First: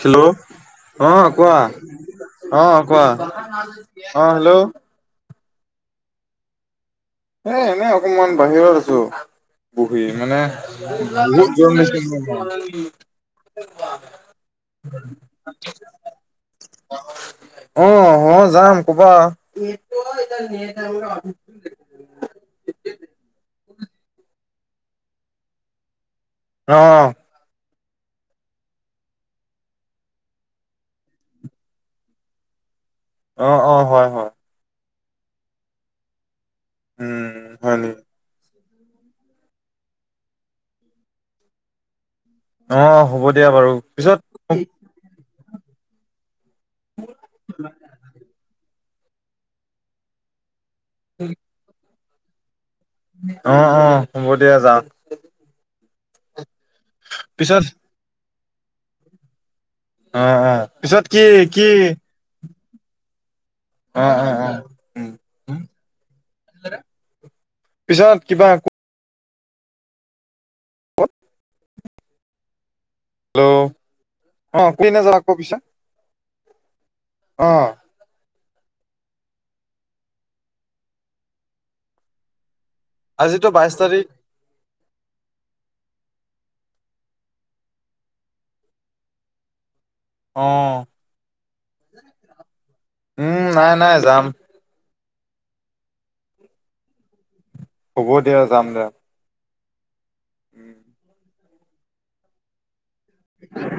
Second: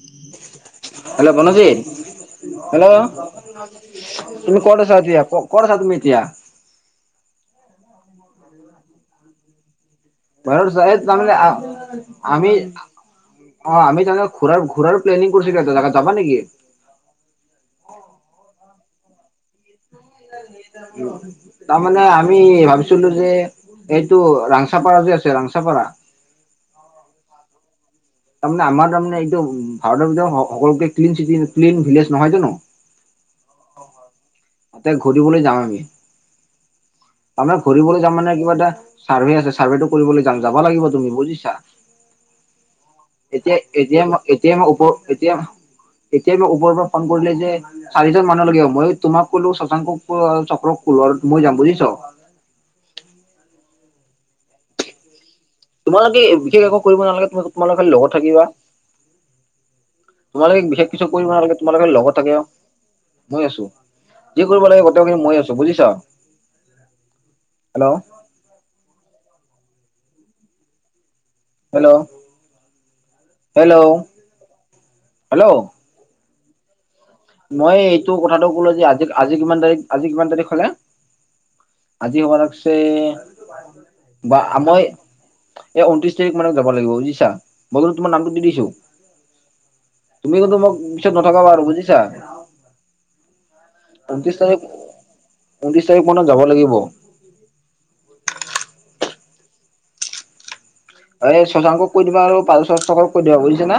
Hello অ hello কোৱা? বনজিত অ হেল্ল'? কোৱা অ তুমি হেল্ল' কত আছা এতিয়া ক ক'ত আছা তুমি এতিয়া? এ এনে অকনমান বাহিৰত আছো। বহি মানে ঘৰত আছা এই তাৰমানে বহুত গৰম আমি [unintelligible] অ আমি যাওঁতে ঘূৰাৰ ঘূৰাৰ প্লেনিং কৰিছিলো এটা জাগাত যাবা নেকি? অ অ যাম, ক'বা? [unintelligible] তাৰমানে আমি ভাবিছিলো যে এইটো ৰাংচাপাৰা যে আছে ৰাংচাপাৰা অ। তাৰমানে আমাৰ তাৰমানে এইটো ভাৰতৰ ভিতৰত স সকলোকে ক্লিন চিটি ক্লিন ভিলেজ নহয়তো নো? অ অ, হয় হয়। তাতে ঘূৰিবলৈ যাম আমি, উম তাৰমানে হয় নি ঘূৰিবলৈ যাম মানে কিবা এটা চাৰ্ভে আছে, চাৰ্ভেটো কৰিবলৈ যাম, যাব লাগিব তুমি বুজিছা? অ হ'ব দিয়া এতিয়া বাৰু এতিয়া পিছত এতিয়া মই ওপ এতিয়া, এতিয়াই মই ওপৰৰ পৰা ফোন কৰিলে যে চাৰিজন মানুহ লাগে, মই তোমাক কলো, শশাংক অ চক্ৰক কলো আৰু মই যাম বুজিছ? অ অ হ'ব দিয়া যা তোমালোকে বিশেষ একো কৰিব নালাগে তুমি পিছত তোমালোকে লগত থাকিবা। অ অ তোমালোকে বিশেষ পিছত কিছু কি কৰিব নালাগে কি তোমালোকে লগত থাকা, মই আছো। অ অ যি অ কৰিব লাগে গোটেই [unintelligible] মই আছো বুজিছা? হেল্ল'? পিছত কিবা কত? হেল্ল'? হেল্ল? অ কৈ নাযায় আকৌ পিছে। হেল্ল' মই তোৰ কথাটো কলো যে আজি আজি কিমান তাৰিখ, আজি কিমান তাৰিখ হ'লে আজি [unintelligible] আজিতো বাইশ তাৰিখ। বা মই এ ঊনত্ৰিশ তাৰিখ মানত যাব লাগিব বুজিছা? মই কিন্তু তোমাৰ নামটো দি দিছো। তুমি কিন্তু মোক অ পিছত নঠকাবা আৰু বুজিছা? উম নাই। নাই যাম ঊনত্ৰিশ তাৰিখ, ঊনত্ৰিশ তাৰিখ মানত যাব লাগিব। হ'ব দিয়া যাম দে উম আৰে সঞ্জয়হতক কৈ দিবা আৰু [unintelligible] কৈ দিবা বুইছা নে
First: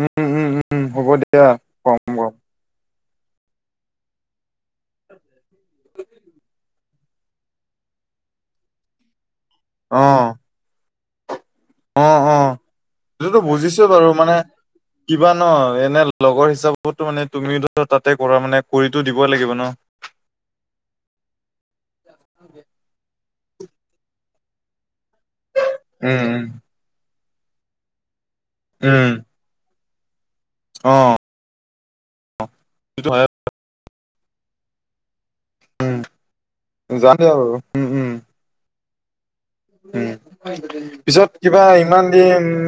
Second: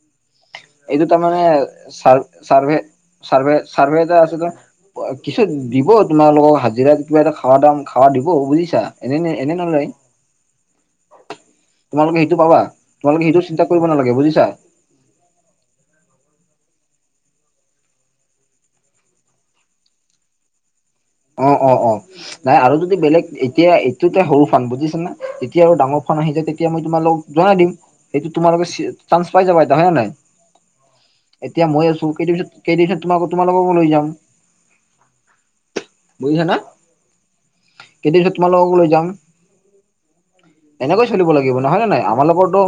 উম উম উম হ'ব তাৰমানে দিয়া কম চাৰ কম চাৰভে চাৰভে চাৰভে এটা আছে যে কিছু দিব তোমালোকক হাজিৰা কিবা এটা খাৱা দাম খাৱা দিব বুজিছা এনে এনে নলয় অ অ তোমালোকে সেইটো অ পাবা তোমালোকে সেইটো চিন্তা বুজিছো কৰিব বাৰু নালাগে মানে বুজিছা কিবা ন এনে লগৰ হিচাপতো মানে তুমি ধৰ তাতে কৰা মানে কৰিতো দিব লাগিব ন অ অ অ নাই আৰু যদি বেলেগ এতিয়া এইটো তে সৰু কাম বুজিছে নে যেতিয়া আৰু ডাঙৰ ফান আহি উম যায় তেতিয়া মই তোমালোকক জনাই দিম সেইটো তোমালোকে উম উম চান্স পাই যাবা যানা নে নাই অ এতিয়া মই আছো কেইদিন পিছত কেইদিন পিছত সেইটো তোমা হয় তোমালোককো লৈ যাম উম বুজিছা নে যাম দিয়া বাৰু উম উম কেইদিন পিছত তোমালোককো লৈ যাম উম এনেকৈ পিছত চলিব লাগিব কিবা নহয় নে নাই ইমান দিন আমালোকৰতো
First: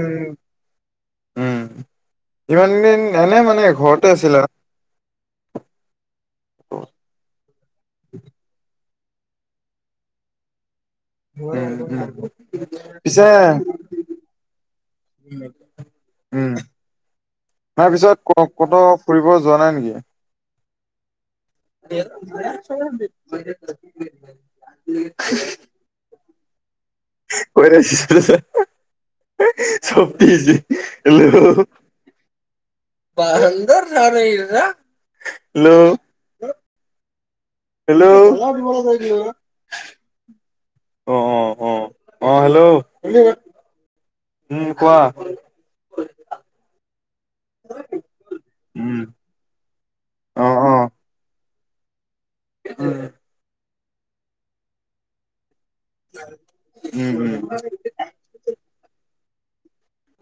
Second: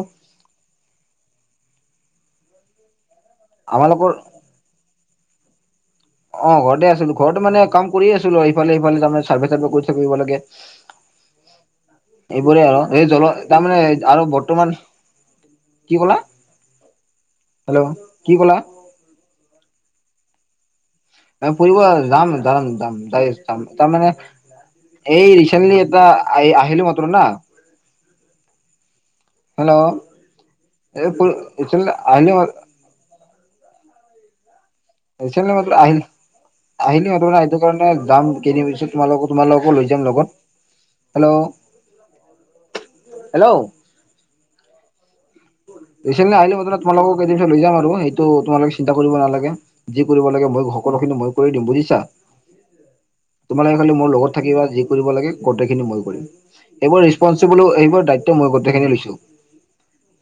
উম ইমানদিন এনে মানে ঘৰতে আমালোকৰ আছিলা অ ঘৰতে আছিলো ঘৰতে মানে কাম কৰিয়ে আছিলো আৰু ইফালে সিফালে মানে চাইডে চাইডে কৰি থাকিব লাগে উম উম এইবোৰে আৰু এই জল তাৰমানে আৰু বৰ্তমান উম কি ক'লা উম হেল্ল' কি তাৰপিছত ক ক'লা কত ফুৰিব যোৱা নাই নেকি ফুৰিব যাম যাম যাম যাই যাম তাৰমানে এই ৰিচেণ্টলি টা আহি আহিলো মাত্ হব দে শুনিছ হেল্ল' এই [unintelligible] আহিলি বাহন্দৰ ৰাণীৰ না হৈছে না নাই আহি আহিলি হব হা সেইটো হেল্ল' কাৰণে হেল্ল' যাম কেইদিন পিছত তোমালোক তোমালোককো লৈ যাম লগত অ হেল্ল' অ অ হেল্ল' হেল্ল' উম কোৱা বেছি দিন নাই আহিলি তোমালোকক কেইদিনত লৈ যাম আৰু সেইটো তোমালোকে চিন্তা উম কৰিব নালাগে যি কৰিব অ লাগে মই সকলোখিনি মই কৰি দিম বুজিছা উম তোমালোকে খালি মোৰ লগত থাকিবা যি কৰিব লাগে গোটেইখিনি মই এইবোৰ উম উম ৰেচপনচিবলি এইবোৰ দায়িত্ব মই গোটেইখিনি লৈছো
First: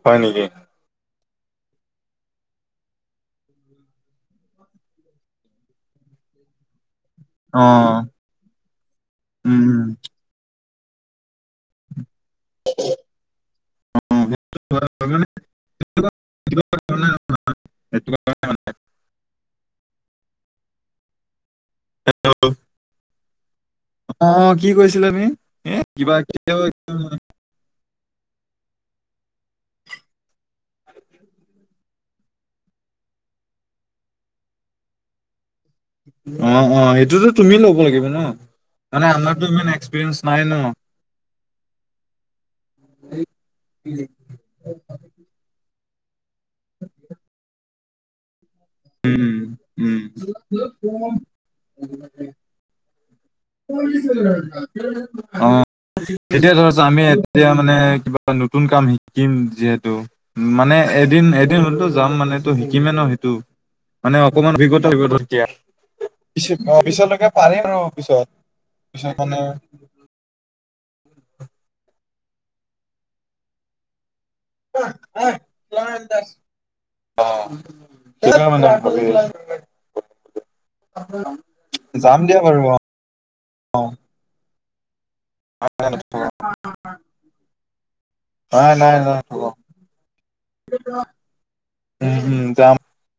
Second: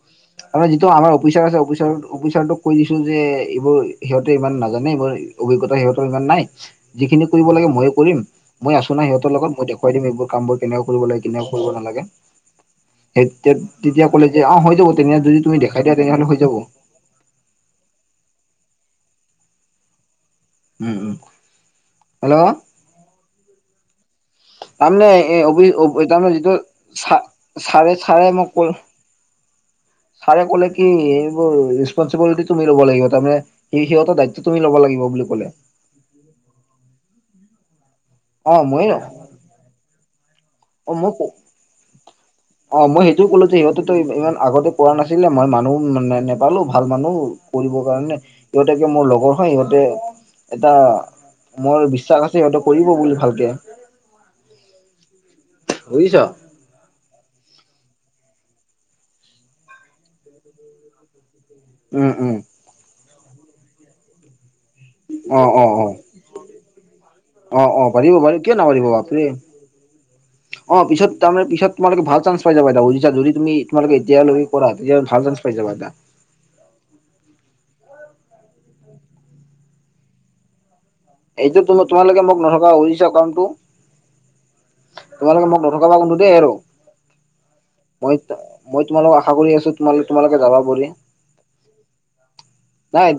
হয় নিকি আমাৰ যিটো আমাৰ অফিচাৰ আছে অফিচাৰ অফিচাৰটোক কৈ দিছোঁ যে এইবোৰ সিহঁতে ইমান নাজানে এইবাৰ অভিজ্ঞতা সিহঁতৰ ইমান নাই যিখিনি কৰিব অ লাগে মইয়ে কৰিম মই আছো না সিহতৰ লগত মই উম দেখুৱাই দিম এইবোৰ কামবোৰ কেনেকুৱা কৰিব লাগে কেনেকুৱা কৰিব নালাগে। সেত তেত তেতিয়া ক'লে উম যে অ হৈ যাব তেনে যদি তুমি দেখাই দিয়া তেনেহলে হৈ যাব [unintelligible] উম, উম হেল্ল'! অ কি তাৰমানে, কৈছিলা তুমি এ অবি অব বোৰ কিবা চা চাৰে চাৰে মোক ক ছাৰে 'কলে কি এইবোৰ ৰেচপনচিবিলিটি তুমি ল'ব লাগিব, তাৰমানে ই সিহঁতৰ দায়িত্ব তুমি ল'ব লাগিব বুলি ক'লে। অ, অ। সেইটোতো তুমি ল'ব লাগিব ন! অ মই মানে আমাৰতো ইমান এক্সপিৰিয়েঞ্চ নাই ন! অ, মোকো! অ, মই সেইটোও ক'লো যে, ইহঁতেটো ই ইমান আগতে পোৱা নাছিল। সেইবিলাক মই মানুহ নে নেপালো, ভাল মানুহ কৰিব কাৰণে। প্ৰত্যেকে মোৰ লগৰ উম, হয়। সিহঁতে উম। এটা মোৰ বিশ্বাস আছে সিহঁতে কৰিব বুলি ভালকে। [unintelligible] অ, বুজিছ এতিয়া ধৰা চোন আমি এ তিয়া মানে কিবা নতুন কাম শিকিম যিহেতু, উ মানে এদিন, এদিন টো যাম উম উম মানেটো শিকিমে ন সেইটো। মানে অকমান বেগত অ অ অ [unintelligible] পিছলৈকে অ পাৰিম আৰু অ পাৰিব পিছত। পাৰিব কিয় নাপাৰিব পিছত আপুনি মানে অ', অ, পিছত তাৰমানে, পিছত তোমালোকে ভাল চাঞ্চ পাই যাবা দাউৰিছা যদি, তুমি তোমালোকে এতিয়ালৈ [inaudible] অ [unintelligible] এইটো তুম তোমালোকে মোক বাৰু নঠগাবা‌ অ', [unintelligible] তোমালোকে মোক নঠকাবা কিন্তু দেই আৰু! মই, নাই মই নাই নাই তোমালোকক আশা কৰি আছোঁ তোমালোক তোমালোকে যাবা বুলি। উম, উম, যাম। নাই,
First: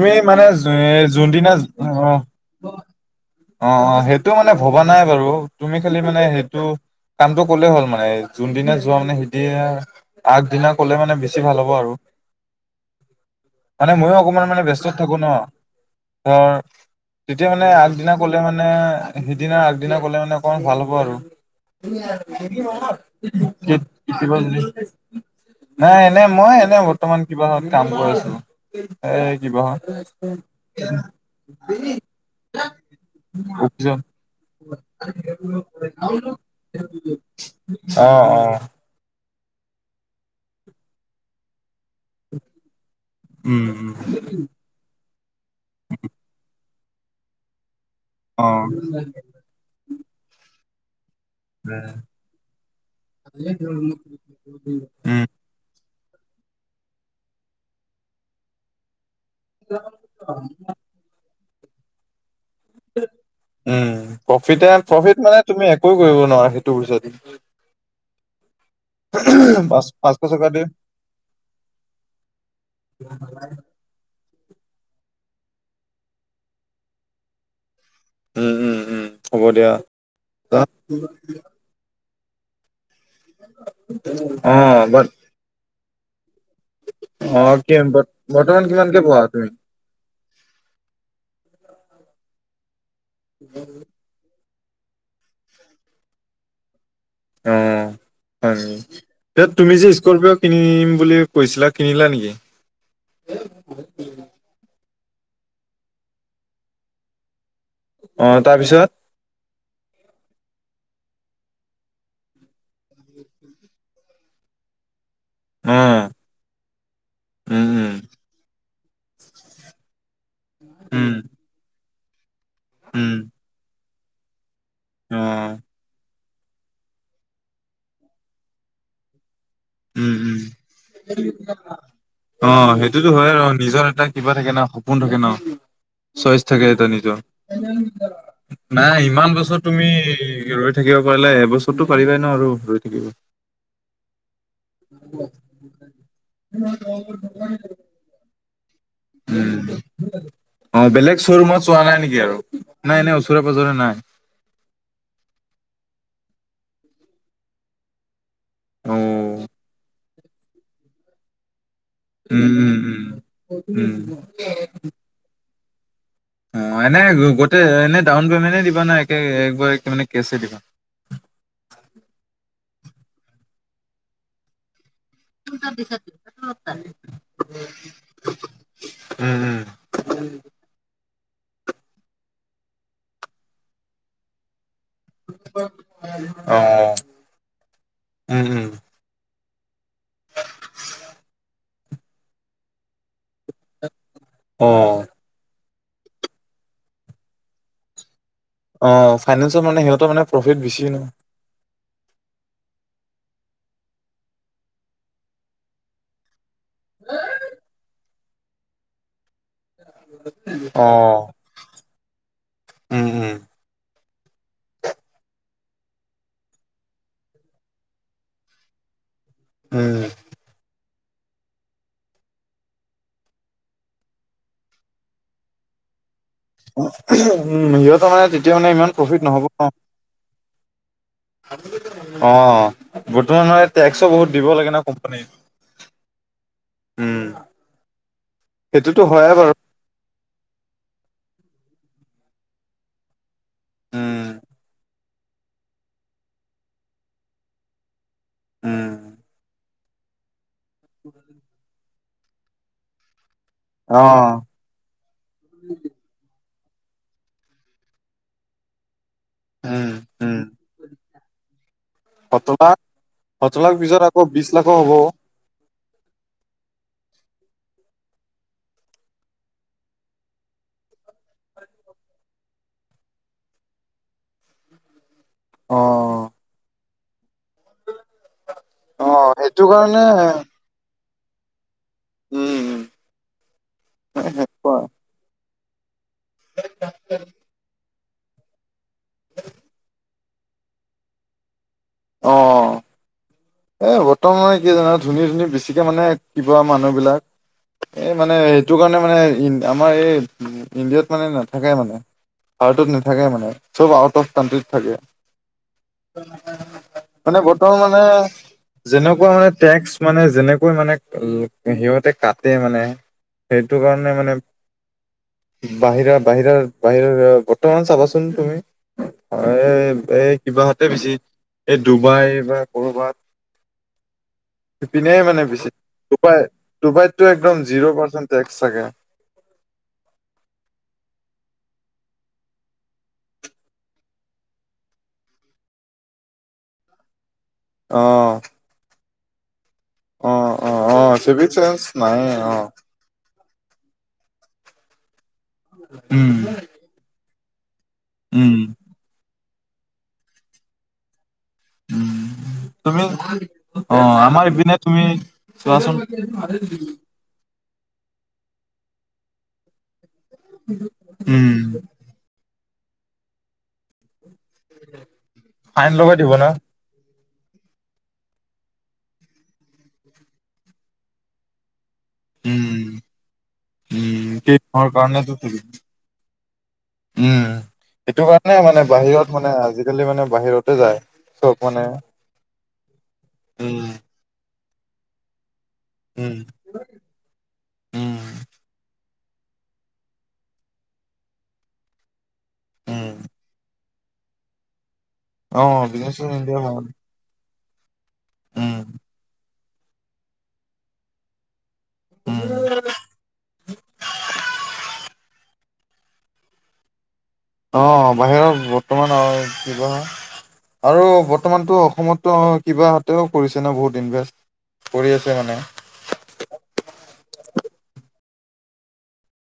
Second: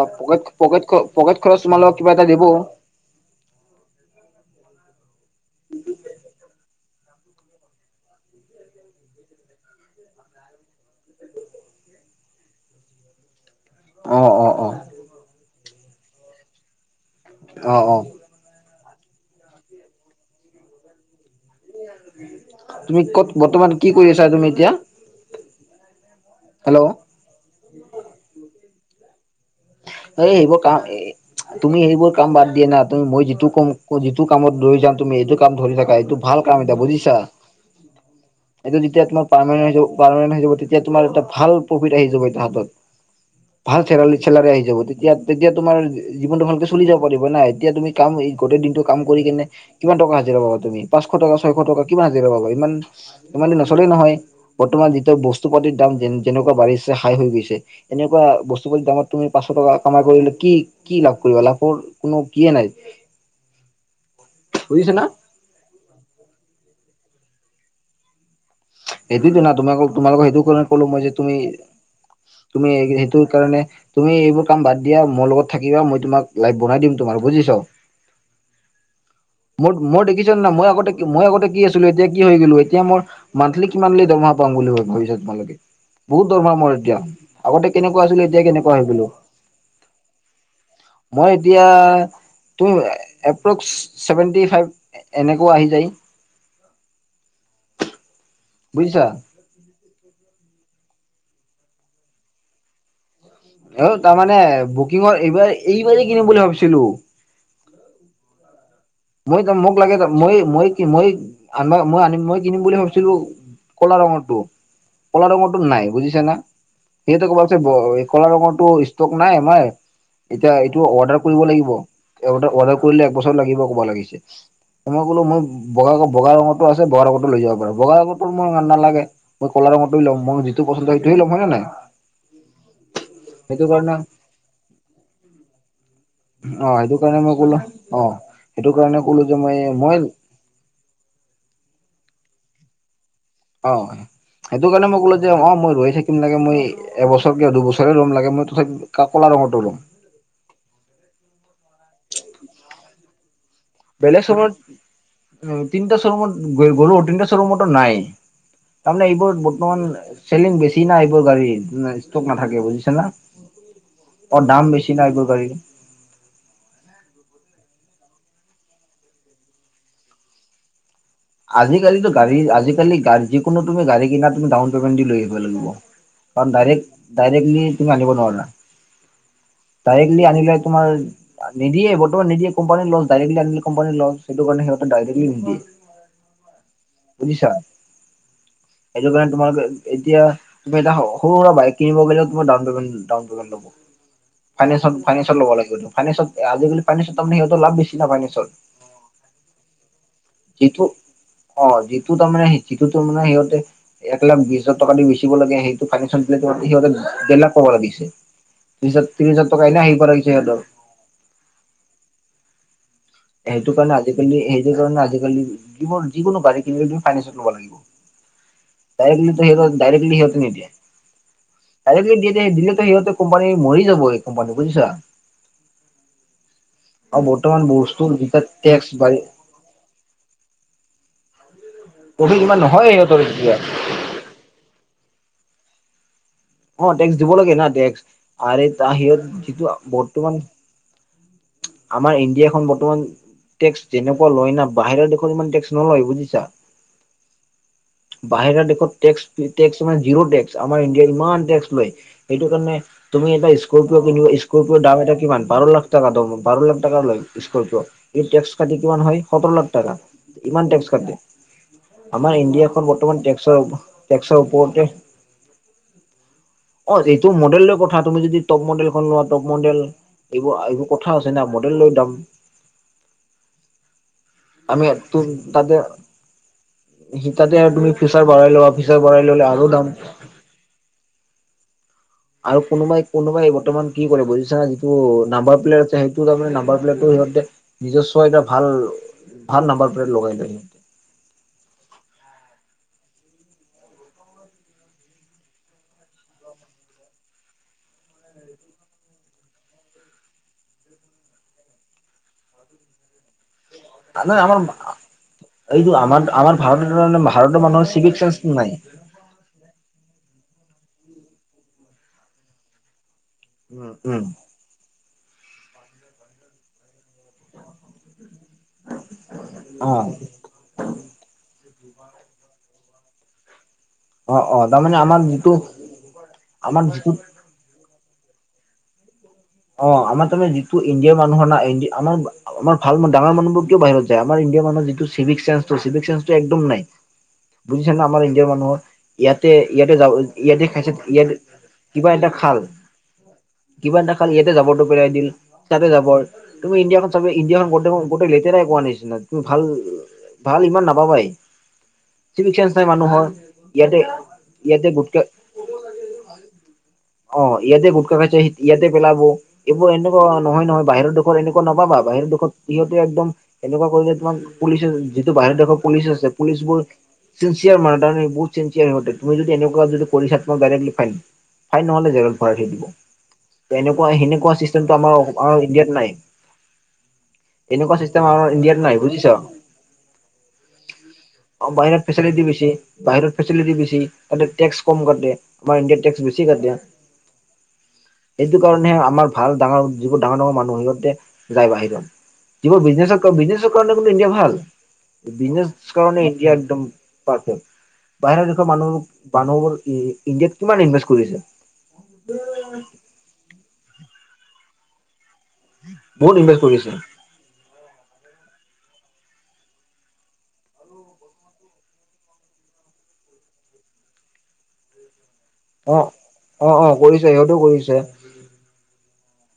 অ পকেট মানে খ জো- পকেট এ, খ পকেট যোনদিনা খৰচ অ', তোমালোকক কিবা এটা দিব। অ, অ, সেইটো মানে ভবা নাই বাৰু, তুমি খালি মানে সেইটো কামটো ক'লেই হ'ল মানে, জোনদিনা যোৱা মানে সিদিনা আগদিনা ক'লে মানে বেছি ভাল হ'ব আৰু। মানে ময়ো অ অকমান অ মানে অ ব্যস্তত থাকোঁ ন? ধৰ, তেতিয়া মানে অ অ আগদিনা ক'লে মানে সিদিনা আগদিনা ক'লে মানে অকমান ভাল হ'ব আৰু। [inaudible] তুমি ক'ত বৰ্তমান কি কৰি আছা তুমি এতিয়া নাই এনে মই, এনে হেল্ল' বৰ্তমান কিবাহত কাম কৰি আছিলোঁ, এ কিবাহত এ এইবোৰ কাম এ তুমি সেইবোৰ কাম বাদ দিয়া না, তুমি মই যিটো কম অফিচত যিটো কামত লৈ যাম, তুমি এইটো কামত ধৰি থাকা। এইটো ভাল কাম এটা বুজিছা! অ', অ', এইটো যেতিয়া তোমাক পাৰ্মানেণ্ট হৈ যাব, পাৰ্মানেণ্ট হৈ যাব তেতিয়া তোমাৰ এটা ভাল প্ৰুফিট আহি যাব এতিয়া হাতত, উম, ভাল চেলাৰী, উম। চেলাৰী আহি যাব। তেতিয়া, তেতিয়া তোমাৰ জী জীৱনটো ভালকৈ চলি যাব পাৰিব না! এতিয়া তুমি কাম ই গোটেই দিনটো কাম কৰি কেনে কিমান টকা হাজিৰা পাবা তুমি? পাঁচশ টকা, ছয়শ টকা কিমান হাজিৰা পাবা! ইমান ইমান দি উম, নচলে নহয়। বৰ্তমান যিটো বস্তু পাতিৰ দাম যেন যেনেকৈ বাঢ়িছে হাই হৈ গৈছে। তেনেকুৱা বস্তু-পাতিৰ দামত তুমি পাচঁশ টকা কামাই কৰিলে কি, কি লাভ কৰিবা? লাভৰ কোনো কিয়ে নাই? উম, প্ৰফিতে বুজিছা না প্ৰফিট মানে তুমি একো কৰিব নোৱাৰা, সেইটো পইছা দি। এইটো [unintelligible] পাঁচ তোমালোকক তোমালোকৰ পাঁচশ সেইটো টকা দি কাৰণত ক'লো মই যে তুমি তুমি এই সেইটো কাৰণে তুমি এইবোৰ কাম বাদ দিয়া, মোৰ লগত থাকিবা, মই তোমাক লাইফ বনাই দিম তোমাৰ, বুজিছ? উম, উম, উম। হ'ব দিয়া। মোৰ মই দেখিছ নাই? মই আগতে, মই আগতে কি আছিলোঁ, এতিয়া কি হৈ গ'লো। এতিয়া মোৰ মাণ্ঠলি কিমানলৈ দৰমহা পাম বুলি অ', বাট ভাবিছা তোমালোকে? বহুত দৰমহা মোৰ এতিয়া। অ', আগতে কি কেনেকুৱা আছিলোঁ, এতিয়া বৰ্তমান কেনেকুৱা হৈ কিমানকে গ'লো! পোৱা তুমি? মই এতিয়া, তোৰ এপ্ৰক্স ছেভেণ্টি ফাইভ, এনেকুৱা আহি যায়। অ', হয়। বুজিছা এ তুমি যে স্কপিঅ' কিনিম বুলি কৈছিলা, কিনিলা নেকি? অ, তাৰমানে বুকিঙৰ এইবাৰ, এইবাৰেই কিনিম বুলি ভাবিছিলোঁ। অ', তাৰপিছত? মই ত' মোক লাগে, মই, মই, মই আনিবা, মই আনিম, মই কিনিম বুলি ভাবিছিলোঁ। কলা ৰঙৰটো, কলা ৰঙৰটো নাই, অ', বুজিছে না? সিহঁতে কলে যে উম, উম, কলা ৰঙৰটো স্তক নাই আমাৰ, এতিয়া এইটো উম, অৰ্দাৰ‌ কৰিব লাগিব, এই অৰ্ডাৰ, অৰ্ডাৰ কৰিলে উম, একবছৰ লাগিব ক'ব লাগিছে, মই কলো মই অ', বগা, বগা ৰঙৰতো আছে, বগা ৰঙৰ টো লৈ যাব পাৰে, বগা ৰঙৰটো মোৰ ইমান নালাগে। মই কলা ৰঙটোৱেই উম, ল'ম, উম। মই যিটো পচন্দ হয় সেইয়েই ল'ম, হয়নে নাই? অ', সেইটোতো হয় আৰু, সেইটো নিজৰ কাৰণে এটা কিবা থাকে ন, সপোন থাকে ন। চইচ থাকে অ এটা সেইটো কাৰণে নিজৰ, মই ক'লো অ সেইটো কাৰণে নাই ক'লো যে ইমান মই বছৰ তুমি মই ৰৈ থাকিব পাৰিলে, এবছৰটো পাৰিবাই ন আৰু ৰৈ থাকিব। অ', সেইটো কাৰণে মই ক'লো যে, অ', মই ৰৈ থাকিম লাগে, মই এবছৰ কিয় দুবছৰ ৰম লাগে, মই তথাপিওঁ উম, অ', বেলেগ শ্ব'ৰুমত চোৱা নাই নেকি আৰু? নাই এনেই ওচৰে পাজৰে নাই। বেলেগ শ্বৰুমত, তিনিটা শ্বৰুমত গ'লো, তিনিটা শ্বৰুমতো নাই। তাৰমানে এইবোৰ অ' বৰ্তমান চেলিং বেছি না, এইবোৰ গাড়ীৰ। স্তক উম, নাথাকে উম, বুজিছে না, উম। উম, অ', দাম বেছি না‌ এইবোৰ গাড়ীৰ। অ', এনে গোটেই, এনে ডাউন পেমেণ্টেই দিবা নে, একে একবাৰ মানে কেছে দিবা। আজিকালিটো গাড়ী, আজিকালি যিকোনো তুমি গাড়ী কিনা, তুমি ডাউন পেমেণ দি লৈ আহিব লাগিব, কাৰণ ডাইৰেক্ট, ডাইৰেক্টলি তুমি আনিব নোৱাৰা। উম, উম, ডাইৰেক্টলি আনিলে তোমাৰ নিদিয়ে বৰ্তমান নিদিয়ে, কোম্পানীৰ লছ, ডাইৰেক্টলি আনিলে কোম্পানীৰ লছ, সেইটো কাৰণে সিহঁতে ডাইৰেক্টলি নিদিয়ে। অ'। বুজিছা? উম, উম। সেইটোকাৰণে তোমালোকে, এতিয়া তুমি এটা সৰু সুৰা বাইক কিনিব গলেও, তোমাৰ ডাউন পেমেণ্ট ডাউন পেমেণ্ট লব। অ' ফাইনেঞ্চত, ফাইনেঞ্চত ল'ব লাগিব, ফাইনেঞ্চত আজিকালি ফাইনেন্ঞ্চত তাৰমানে সিহতৰ লাভ বেছি না, ফাইনেন্ঞ্চত। অ', ফাইনেন্সত মানে সিহঁতৰ মানে প্ৰফিট যিটো বেছি না। অ', যিটো তাৰমানে, যিটো তাৰমানে সিহঁতে এক লাখ বিশ হাজাৰ টকা দি বেচিব লাগে, সেই ফাইনেন্সত দিলে সিহঁতে ডেৰ লাখ পাব লাগিছিল, বিছ হাজাৰ তিৰিশ হাজাৰ টকা এনে আহি পৰে সিহঁতৰ। অ', উম, উম। সেইটোকাৰণে আজিকালি, সেইটোকাৰণে আজিকালি যিবোৰ, যিকোনো গাড়ী কিনিলেই তুমি ফাইনেন্ঞ্চত ল'ব লাগিব। ডাইৰেক্টলি সিহঁতৰ, উম। ডাইৰেক্টলি সিহঁতে নিদিয়ে। ডাইৰেক্টলি দিলেটো সিহতে কোম্পানী মৰি যাব, কোম্পানী বুজিছা। উ উম, সিহঁতৰ মানে যেতিয়া তেতিয়া মানে, টেক্স ইমান বাঢ়ি প্ৰফিট নহ'ব। প্ৰফিট ইমান অ', নহয় সিহঁতৰ এতিয়া বৰ্তমান এই টে বহুত দিব লাগে ন কোম্পানীৰ। অ', টেক্স দিব লাগে না টেক্স, আৰে, তাৰ সেইটোতো হয়ে হেৰীয়ত বাৰু যিটো বৰ্তমান আমাৰ ইণ্ডিয়াখন বৰ্তমান, টেক্স উম, যেনেকুৱা লয় না, বাহিৰৰ দেশত ইমান টেক্স নলয়, বুজিছা? বাহিৰা উম। দেশত টেক্স, জিৰ' টেক্স, আমাৰ ইণ্ডিয়াৰ ইমান টেক্স লয়। সেইটোকাৰণে তুমি এটা স্কৰপিঅ কিনিব, অ', স্কৰপিঅৰ দাম এটা কিমান? বাৰ লাখ টকা। বাৰ লাখ টকাৰ লয় স্কৰপিঅ, এই টেক্স কাটি কিমান হয়? সোতৰ লাখ উম, টকা, উম। ইমান টেক্স কাটে। আমাৰ সতৰ লাখ, ইণ্ডিয়াখন বৰ্তমান সতৰ টেক্সৰ, লাখ পিছত আকৌ টেক্সৰ বিশ লাখো ওপৰতে। হ'ব। অ', এইটো মডেলৰ লগত কথা তুমি যদি টপ মডেল খন লোৱা টপ মডেল এইবোৰ এইবোৰ কথা আছে না মডেল লৈ দাম। আমি তম তাতে, অ', তাতে তুমি ফিউচাৰ বঢ়াই ল'ব। ফিউচাৰ বঢ়াই অ', ল'লে সেইটো আৰু দাম। কাৰণে আৰু উম, কোনোবাই-কোনোবাই বৰ্তমান কি কৰিব, বুজিছা। কোৱা। যিটো নাম্বাৰ প্লেয়াৰ আছে সেইটো- তাৰে নাম্বাৰ প্লেটো সিহঁতে, নিজস্ব এটা ভাল, ভাল নাম্বাৰ প্লেট লগাই লয় সিহঁতে। অঁহ'। এ বৰ্তমানে কি জানো ধনি-ধনি বেছিকে মানে কিবা মানুহবিলাক। এই মানে, সেইটো কাৰণে মানে আমাৰ এই, ইণ্ডিয়াত মানে নাথাকে মানে। ভাৰতত নাথাকে মানে। চব আউট অফ মানে আমাৰ কানট্ৰিত থাকে। এইটো আমাৰ আমাৰ মানে ভাৰত-ভাৰতৰ বৰ্তমান মানুহৰ মানে চিভিক চেন্স নাই। যেনেকুৱা মানে টেক্স মানে যেনেকৈ মানে, সিহঁতে কাটে মানে। সেইটো উম কাৰণে উম মানে- বাহিৰা, বাহিৰা, বাহিৰৰ বৰ্তমান চাবাচোন তুমি। অ এই এই কিবা হতে বেছি, এই ডুবাই বা ক'বাত। অ', - অ'। তাৰমানে সেইপিনে আমাৰ মানে যিটো বেছি। ডুবাই আমাৰ যিটো -ডুবাইততো একদম জিৰ' পাৰ্চেণ্ট টেক্স থাকে। অহ' আমাৰ তাৰমানে যিটো ইণ্ডিয়াৰ মানুহৰ নাই আমাৰ আমাৰ ভাল ডাঙৰ মানুহোৰ কিয় বাহিৰত যায় আমাৰ ইণ্ডিয়াৰ মানুহ যিটো চেন্ঞ্চটো চিভিক চেঞ্চটো একম নাই। বুজিছা অ নে আমাৰ ইণ্ডিয়াৰ মানুহৰ। ইয়াতে -ইয়াতে যাব অ ইয়াতে অ খাইছে অ ইয়াতে, চিভিক চেন্স কিবা নাই এটা অ খাল। কিবা এটাখালে ইয়াতে জাব যাবৰ তোৰ পেলাই দিয়ে, তাতে যাবৰ, উম তুমি ইণ্ডিয়াখন চাবা ইণ্ডিয়াখন গোটেইখন গোটেই উম লেতেৰাই কোৱা নিচিনা তুমি ভাল, ভাল ইমান নাপাবা ই। উম তুমি, অ' আমাৰ ইপিনে ইয়াতে তুমি, গুটকা চোৱাচোন। অ' ইয়াতে গুটখা খাই ইয়াতে পেলাব, এইবোৰ এনেকুৱা নহয় নহয় বাহিৰৰ দেশৰ উম এনেকুৱা নাপাবা। বাহিৰৰ দেখত সিহঁতে একদম এনেকুৱা কৰিলে তোমাৰ পুলিচে যিটো বাহিৰত দেশৰ ফাইন পুলিচ লগাই দিব আছে না পুলিচ বোৰ- চিন চিয়াৰ মাদান বহুত চিন চিয়াৰ সিহঁতে। তুমি যদি এনেকুৱা যদি কৰি থাকা দাৰেয়কৰি ফাইন। ফাই নহলে জেলত ভৰাই থৈ উম দিব। এনেকুৱা উম সেনেকুৱা কেইদিনৰ চিষ্টেমটো আমাৰ কাৰণেতো থাকিব ইণ্ডিয়াত নাই। উম', এনেকুৱা চিষ্টেম সেইটো আমাৰ কাৰণে ইণ্ডিয়াত মানে নাই বুজিছা বাহিৰত মানে আজি-কালি মানে বাহিৰতে যায়। চব অ', মানে বাহিৰত ফেচেৰেটি বেছি। বাহিৰত ফেচেৰেটি উম বেছি। সিহঁতে টেক্স কম কাটে, বা ইণ্ডিয়াত টেক্স উম বেছি কাটে। উম এইটো কাৰণেহে আমাৰ ভাল ডাঙৰ যিবোৰ ডাঙৰ ডাঙৰ মানুহ সিহঁতে যায় বাহিৰত। যিব উম বিজনে-বিজনেৰ কাৰণে কিন্তু ইণ্ডিয়া ভাল, অ বিজনেছ কাৰণে ইন ইণ্ডিয়া একদম ভাল পাৰে, বাহিৰৰ দেশৰ উম মানুহ, মানুহবোৰ ইণ্ডিয়াত কিমান ইনভেষ্ট কৰি আছে। উম। বহুত ইনভেষ্ট কৰি আছে। অ', বাহিৰত বৰ্তমান আৰু কি কয়! আৰু বৰ্তমানতো অসমতো কিবা সিহঁতেও কৰিছে ন বহুত ইনভেষ্ট। কৰি আছে মানে। অ', -অ', -অ', কৰিছে সিহঁতও কৰিছে।